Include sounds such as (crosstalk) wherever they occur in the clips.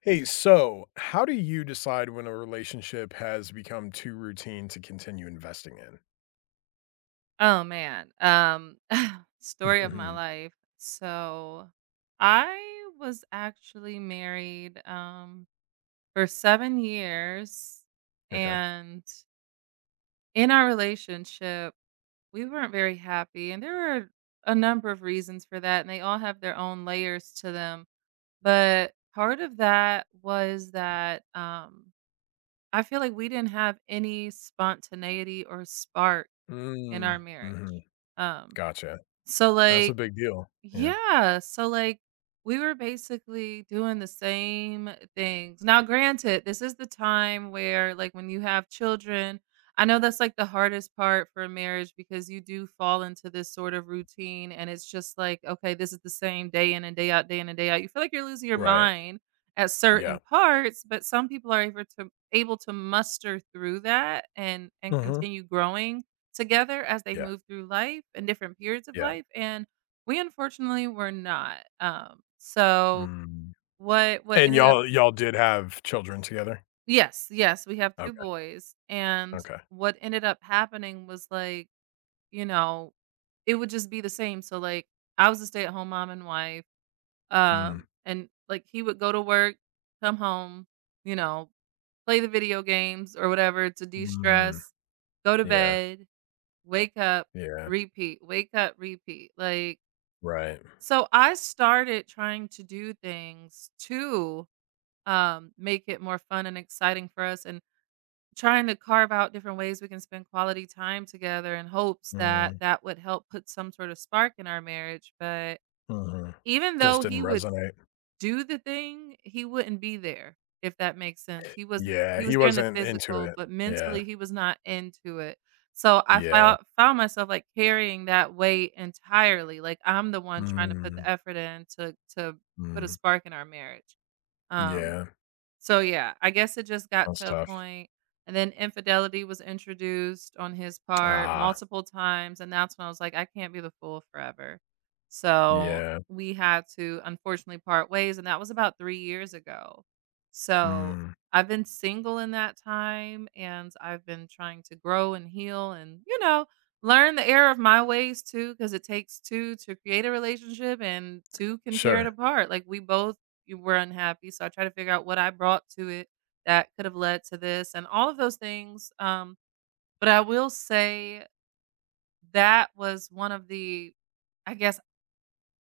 Hey, so how do you decide when a relationship has become too routine to continue investing in? Oh man. (laughs) (sighs) Story of my Mhm. life. So I was actually married for 7 years. Okay. And in our relationship we weren't very happy, and there were a number of reasons for that, and they all have their own layers to them. But part of that was that I feel like we didn't have any spontaneity or spark in our Mm, marriage. mhm. Um Gotcha. so That's a like big deal. Yeah. Yeah. So like we were basically doing the same things. Now, granted, this is the time where, like, when you have children, I know that's like the hardest part for a marriage, because you do fall into this sort of routine and it's just like, okay, this is the same day in and day out, day in and day out. You feel like you're losing your Right. mind at certain Yeah. parts, but some people are able to muster through that and Mhm. continue growing together as they Yeah. move through life and different periods of Yeah. life, and we unfortunately were not. So Mm. What And ended up y'all did have children together? Yes, yes, we have 2 Okay. boys, and Okay. what ended up happening was, like, you know, it would just be the same. So, like, I was a stay-at-home mom and wife, Mm. And, like, he would go to work, come home, you know, play the video games or whatever to Mm. de-stress, go to Yeah. bed, wake up, Yeah. Wake up, repeat, like. Right. So I started trying to do things to, make it more fun and exciting for us, and trying to carve out different ways we can spend quality time together in hopes that Mm. that would help put some sort of spark in our marriage. But Mhm. even though Just didn't he would resonate. do the thing, he wouldn't be there, if that makes sense. He was Yeah. he was He there in the wasn't into physical, it. but Yeah. mentally he was not into it. So I Yeah. Found myself, like, carrying that weight entirely, like, I'm the one trying to put the Mm. effort in to put a Mm. spark in our marriage. Um, Yeah. so yeah, I guess it just got That's to a tough. point, and then infidelity was introduced on his part Ah, multiple times, and that's when I was like, I can't be the fool forever. So yeah. we had to unfortunately part ways, and that was about 3 years ago. So Mm, I've been single in that time, and I've been trying to grow and heal and, you know, learn the error of my ways too, because it takes two to create a relationship and two can tear it sure. apart. Like, we both you were unhappy. So I try to figure out what I brought to it that could have led to this and all of those things. But I will say that was one of the, I guess,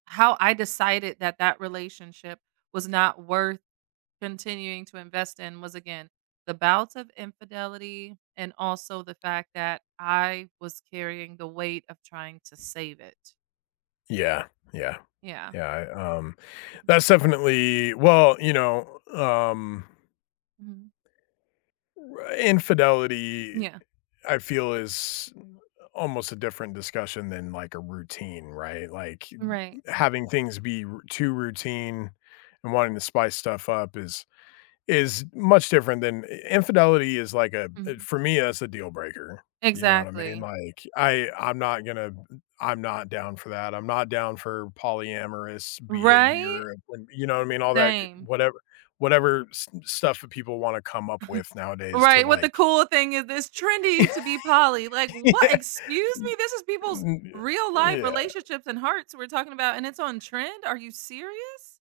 how I decided that that relationship was not worth continuing to invest in was, again, the bouts of infidelity and also the fact that I was carrying the weight of trying to save it. Yeah, yeah, Yeah. yeah, I, um, that's definitely Mhm. r infidelity, Yeah. I feel is almost a different discussion than, like, a routine, right? Like, Right. having things be r too routine and wanting to spice stuff up is much different than infidelity is like a Mhm. for me, that's a deal breaker, you know what I mean? Exactly. Like, I'm not gonna, I'm not down for that, I'm not down for polyamorous Right? behavior when you know what I mean? All that Same. whatever whatever s stuff that people wanna come up with nowadays to, Right, what the like, cool thing is, it's trendy to be (laughs) poly, like, what? yeah, Excuse me? This is people's mm, real life yeah. relationships and hearts we're talking about, and it's on trend? Are you serious?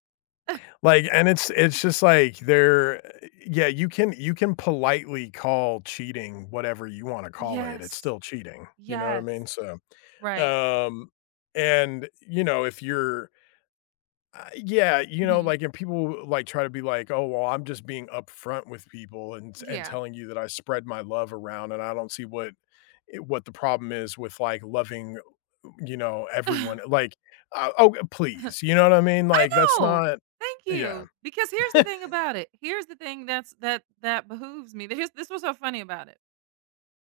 Like, and it's just like yeah, you can, you can politely call cheating whatever you wanna call it, it's Yes. still cheating, you know what I Yes. mean? So Right. Um, and, you know, if you're yeah, you know, Mhm. like, and people, like, try to be like, "Oh, well, I'm just being upfront with people and Yeah. telling you that I spread my love around, and I don't see what what the problem is with, like, loving, you know, everyone." (laughs) Like, "Oh, I please." You know what I mean? Like, that's know! not. Thank Yeah. you, because here's the thing about it. Here's the thing that behooves me. Here's this was so funny about it.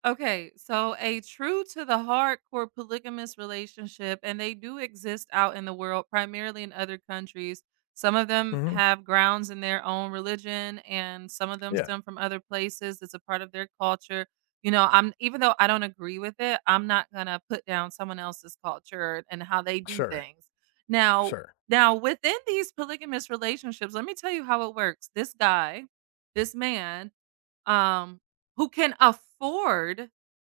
Okay, so a true to the hardcore polygamous relationship, and they do exist out in the world, primarily in other countries. Some of them Mhm. have grounds in their own religion, and some of them Yeah. stem from other places. It's a part of their culture. You know, I'm, even though I don't agree with it, I'm not gonna put down someone else's culture and how they do Sure. things. Now, Sure. now within these polygamous relationships, let me tell you how it works. This guy, this man, um, who can afford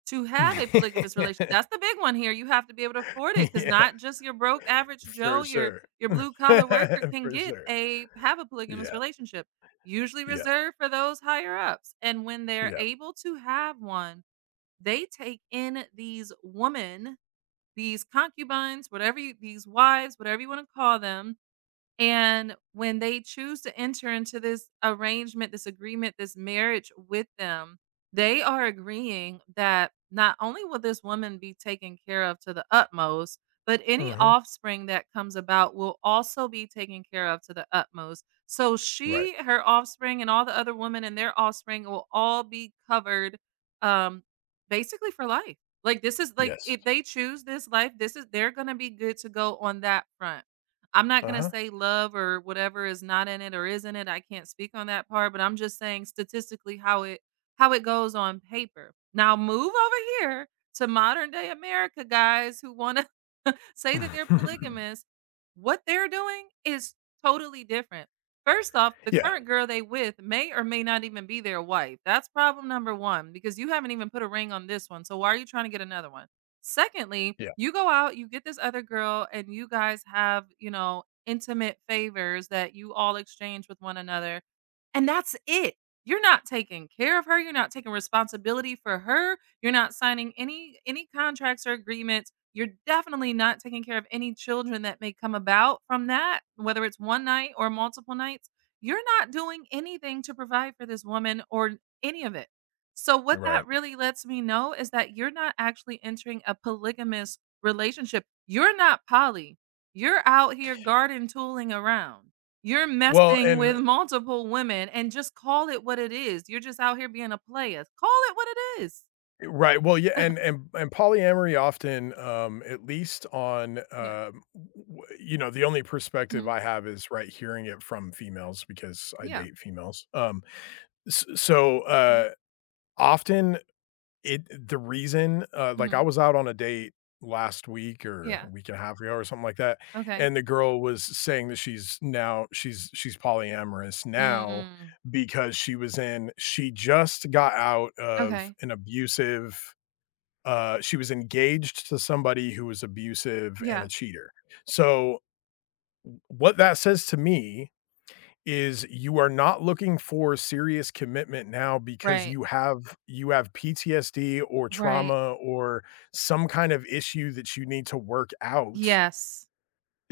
to have a polygamous relationship. (laughs) That's the big one here. You have to be able to afford it, because Yeah. not just your broke average Joe, For sure. your blue (laughs) collar worker For can get sure. a have a polygamous Yeah. relationship. Usually Yeah. reserved for those higher ups. And when they're Yeah. able to have one, they take in these women, these concubines, whatever you, these wives, whatever you want to call them, and when they choose to enter into this arrangement, this agreement, this marriage with them, they are agreeing that not only will this woman be taken care of to the utmost, but any Mhm. offspring that comes about will also be taken care of to the utmost. So Right. she, her offspring, and all the other women and their offspring will all be covered, um basically for life. Like, this is like, Yes. if they choose this life, this is, they're gonna be good to go on that front. I'm not gonna Uh-huh. say love or whatever is not in it or is in it. I can't speak on that part, but I'm just saying statistically how it goes on paper. Now move over here to modern day America, guys who wanna (laughs) say that they're (laughs) polygamous. What they're doing is totally different. First off, the Yeah, current girl they with may or may not even be their wife. That's problem number one, because you haven't even put a ring on this one. So why are you trying to get another one? Secondly, yeah, you go out, you get this other girl, and you guys have, you know, intimate favors that you all exchange with one another. And that's it. You're not taking care of her, you're not taking responsibility for her, you're not signing any contracts or agreements. You're definitely not taking care of any children that may come about from that, whether it's one night or multiple nights. You're not doing anything to provide for this woman or any of it. So what you're that right. really lets me know is that you're not actually entering a polygamous relationship. You're not poly. You're out here garden tooling around. You're Well, messing and with multiple women and just call it what it is. You're just out here being a player. Call it what it is. Right, well, yeah, and and polyamory often, at least on, Yeah. W you know, the only perspective Mhm. I have is, right, hearing it from females because I Yeah. date females, s so, Mhm. Often it the reason, like, I Mhm. was out on a date last week or Yeah. a week and a half ago or something like that, Okay. and the girl was saying that she's polyamorous now Mm. because she was in she just got out of Okay. an abusive she was engaged to somebody who was abusive and Yeah. a cheater. So, w what that says to me is you are not looking for serious commitment now because Right. you have PTSD or Right. trauma or some kind of issue that you need to work out. Yes.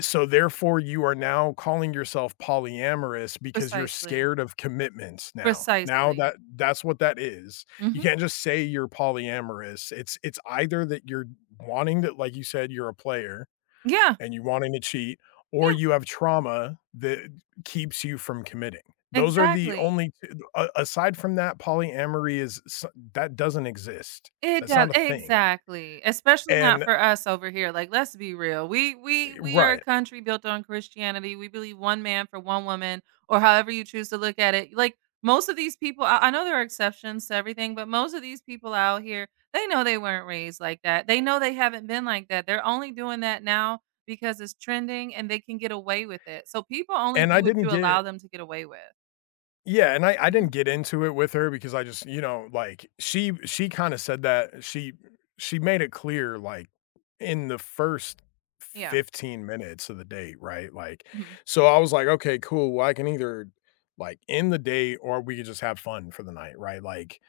So therefore, you are now calling yourself polyamorous because you're Precisely. scared of commitments now. Now Precisely. That's what that is. You Mhm. can't just say you're polyamorous. It's either that you're wanting that, like you said, you're a player Yeah. and you're wanting to cheat, or Yeah. you have trauma that keeps you from committing. Those are the Exactly. only t a aside from that, polyamory is s that doesn't exist. It That's does, not a thing, exactly, especially not and for us over here, like, let's be real, we are a right, country built on Christianity, we believe one man for one woman, or however you choose to look at it, like, most of these people, I know there are exceptions to everything, but most of these people out here, they know they weren't raised like that, they know they haven't been like that, they're only doing that now because it's trending and they can get away with it, so people only and do I what didn't you allow get them to get away with. yeah, and I didn't Mhm, get into it with her because I just, you know, like she kinda said that she made it clear, like, in the first yeah, 15 minutes of the date, right? Like, mhm, so I was like, "Okay, cool. Well, I can either, like, end the date or we could just have fun for the night," right? Like,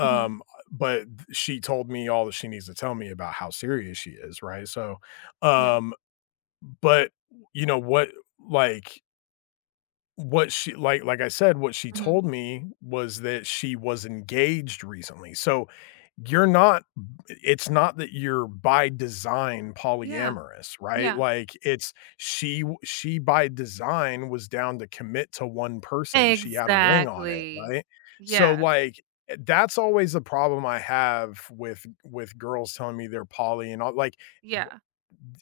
mhm, but th she told me all that she needs to tell me about how serious she is, right? So, yeah, um, but, you know, what like what she like I said, what she mhm, told me was that she was engaged recently. So you're not it's not that you're by design yeah, polyamorous, right? yeah. Like it's she w she by design was down to commit to one person. She had a ring on it, Exactly. right? So, Yeah, like, that's always the problem I have with girls telling me they're poly and all like, yeah.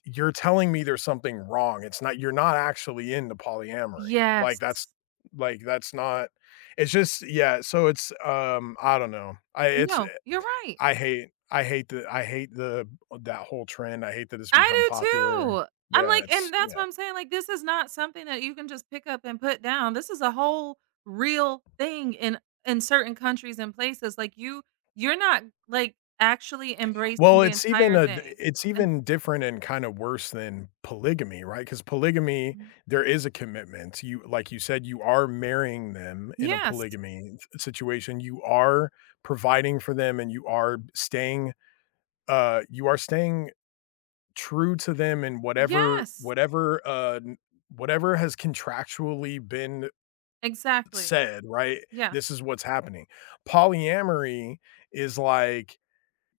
you're telling me there's something wrong. It's not you're not actually into polyamory. Yes. Like that's not it's just yeah, so it's I don't know. I it's No, you're right. I hate I hate the that whole trend. I hate that it's become I do popular. too. I'm Yeah, like, it's and that's yeah. what I'm saying, like, this is not something that you can just pick up and put down. This is a whole real thing in certain countries and places. Like, you, you're not, like, actually embracing Well, the entire thing. it's And even different and kinda worse than polygamy, right? Because polygamy, Mhm. there is a commitment. You like you said, you are marrying them in a Yes. polygamy s situation. You are providing for them, and you are staying true to them in whatever Yes. whatever, n whatever has contractually been Exactly. said, right? Yes. This is what's happening. Polyamory is like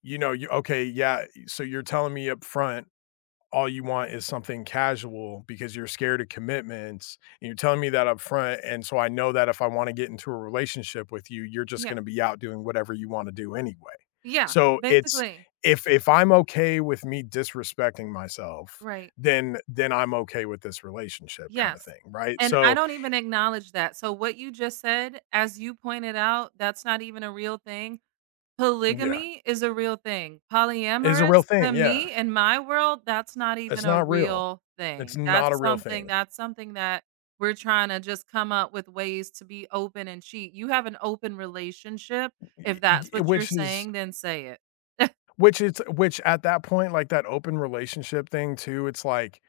you know, you okay, yeah, so you're telling me up front, all you want is something casual because you're scared of commitments, and you're telling me that up front, and so I know that if I wanna get into a relationship with you, you're just Yeah. gonna be out doing whatever you wanna do anyway. Yeah. So, it's Basically. If I'm okay with me disrespecting myself, Right. Then I'm okay with this relationship kinda Yes, thing, right? and I So don't even acknowledge that. So what you just said, as you pointed out, that's not even a real thing. yeah, Polygamy is a real thing. it's a real Polyamorous, to thing, yeah. me, in my world, that's not even It's a not real. real It's thing. not That's a real something thing, that we're trying to just come up with ways to be open and cheat. You have an open relationship. If y that's g what you're which is saying, then say it. which it's which at that point, like that open relationship thing too, it's like,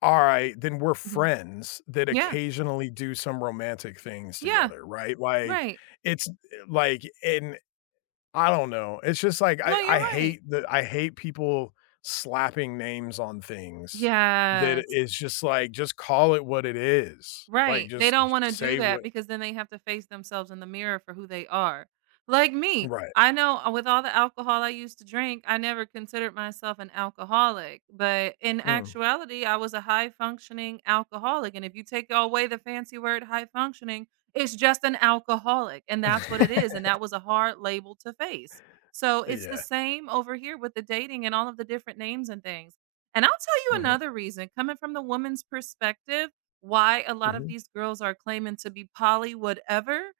all right, then we're Mhm. friends that Yeah. occasionally do some romantic things Yeah. together, right? Like Right. it's like and I don't know. It's just like No, you're right. I hate people slapping names on things that Yes. is just like just call it what it is. Like Right. They just don't wanna do say that what because then they have to face themselves in the mirror for who they are. Like me, right. I know, with all the alcohol I used to drink, I never considered myself an alcoholic, but in Mm. actuality, I was a high functioning alcoholic, and if you take away the fancy word high functioning, it's just an alcoholic, and that's what it is, (laughs) and that was a hard label to face. So, it's the Yeah. same over here with the dating and all of the different names and things. And I'll tell you Mhm. another reason, coming from the woman's perspective, why a lot of Mhm. these girls are claiming to be poly whatever,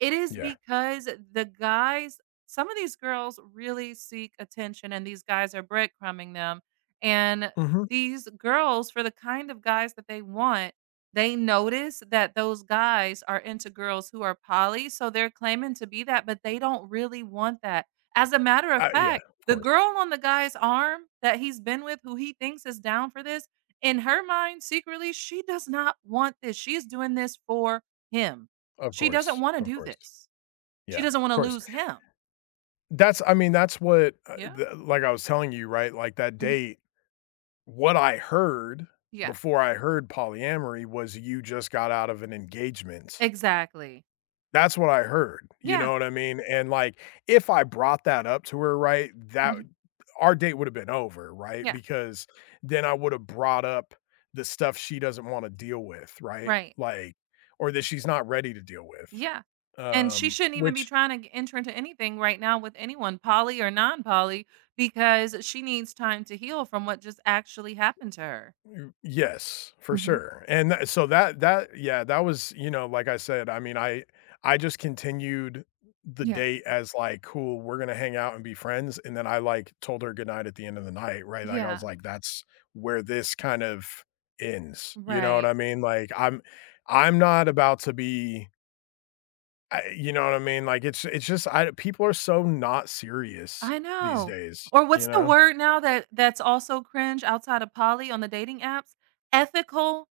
it is Yeah. because the guys some of these girls really seek attention and these guys are breadcrumbing them. And Mhm. these girls, for the kind of guys that they want, they notice that those guys are into girls who are poly. So they're claiming to be that, but they don't really want that. As a matter of Yeah, fact, of the course. girl on the guy's arm that he's been with, who he thinks is down for this, in her mind, secretly, she does not want this. She's doing this for him. Of She doesn't course, want to of do course. this. She Yeah, doesn't of want to course. lose him. That's I mean, that's what, Yeah. the like I was telling you, right? Like that Mhm. date, what I heard Yeah. before I heard polyamory was you just got out of an engagement. Exactly. That's what I heard, you Yeah. know what I mean? And like, if I brought that up to her, right, that Mhm. our date would have been over, right? Yeah. Because then I would have brought up the stuff she doesn't wanna deal with, right? Right. Like, or that she's not ready to deal with, Yeah. And she shouldn't even be which trying to enter into anything right now with anyone, poly or non poly, because she needs time to heal from what just actually happened to her. mm, yes, for hmm sure, and tha so that yeah, that was you know, like I said, I mean, I just continued the Yeah. date as, like, "Cool, we're gonna hang out and be friends," and then I, like, told her goodnight at the end of the night, right? Like, I was Yeah. like, "That's where this kind of ends," you know what Right. I mean? Like, I'm not about to be I you know what I mean? Like, it's just I people are so not serious I these know. days, Or you what's the know? word now that that's also cringe outside of poly on the dating apps? Ethical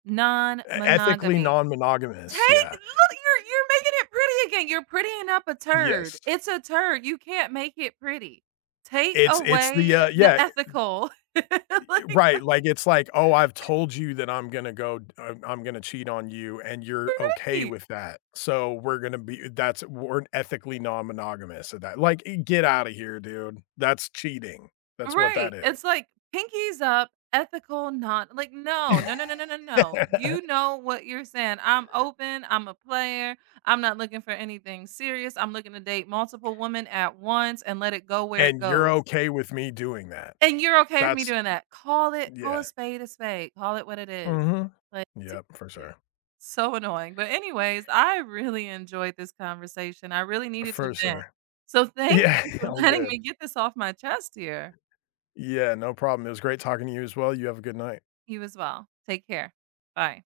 E ethically non-monogamy. non-monogamous, Take yeah. look, you're making it pretty again. You're prettying up a turd. Yes. It's a turd. You can't make it pretty. Take It's away yeah, the ethical. (laughs) Like, right, what are like, it's like, "Oh, I've told you that I'm gonna cheat on you, and you're okay you with that, so we're gonna be that's we're ethically non-monogamous at that." Like, get out of here, dude. That's cheating. That's what Right. that is. It's like pinkies up, ethical, not like no, no, no, no, no, no, no. You (laughs) know what you're saying. I'm open. I'm a player. I'm not looking for anything serious. I'm looking to date multiple women at once and let it go where it And you're goes. okay with me doing that. And you're okay with me That's doing that. Call it, call yeah. a spade a spade. Call it what it is. Mhm. Like, Yep, for seriously. sure. So annoying. But anyways, I really enjoyed this conversation. I really needed to For vent. sure. So thank Yeah, you (laughs) for (laughs) all letting good. me get this off my chest here. Yeah, no problem. It was great talking to you as well. You have a good night. You as well. Take care. Bye.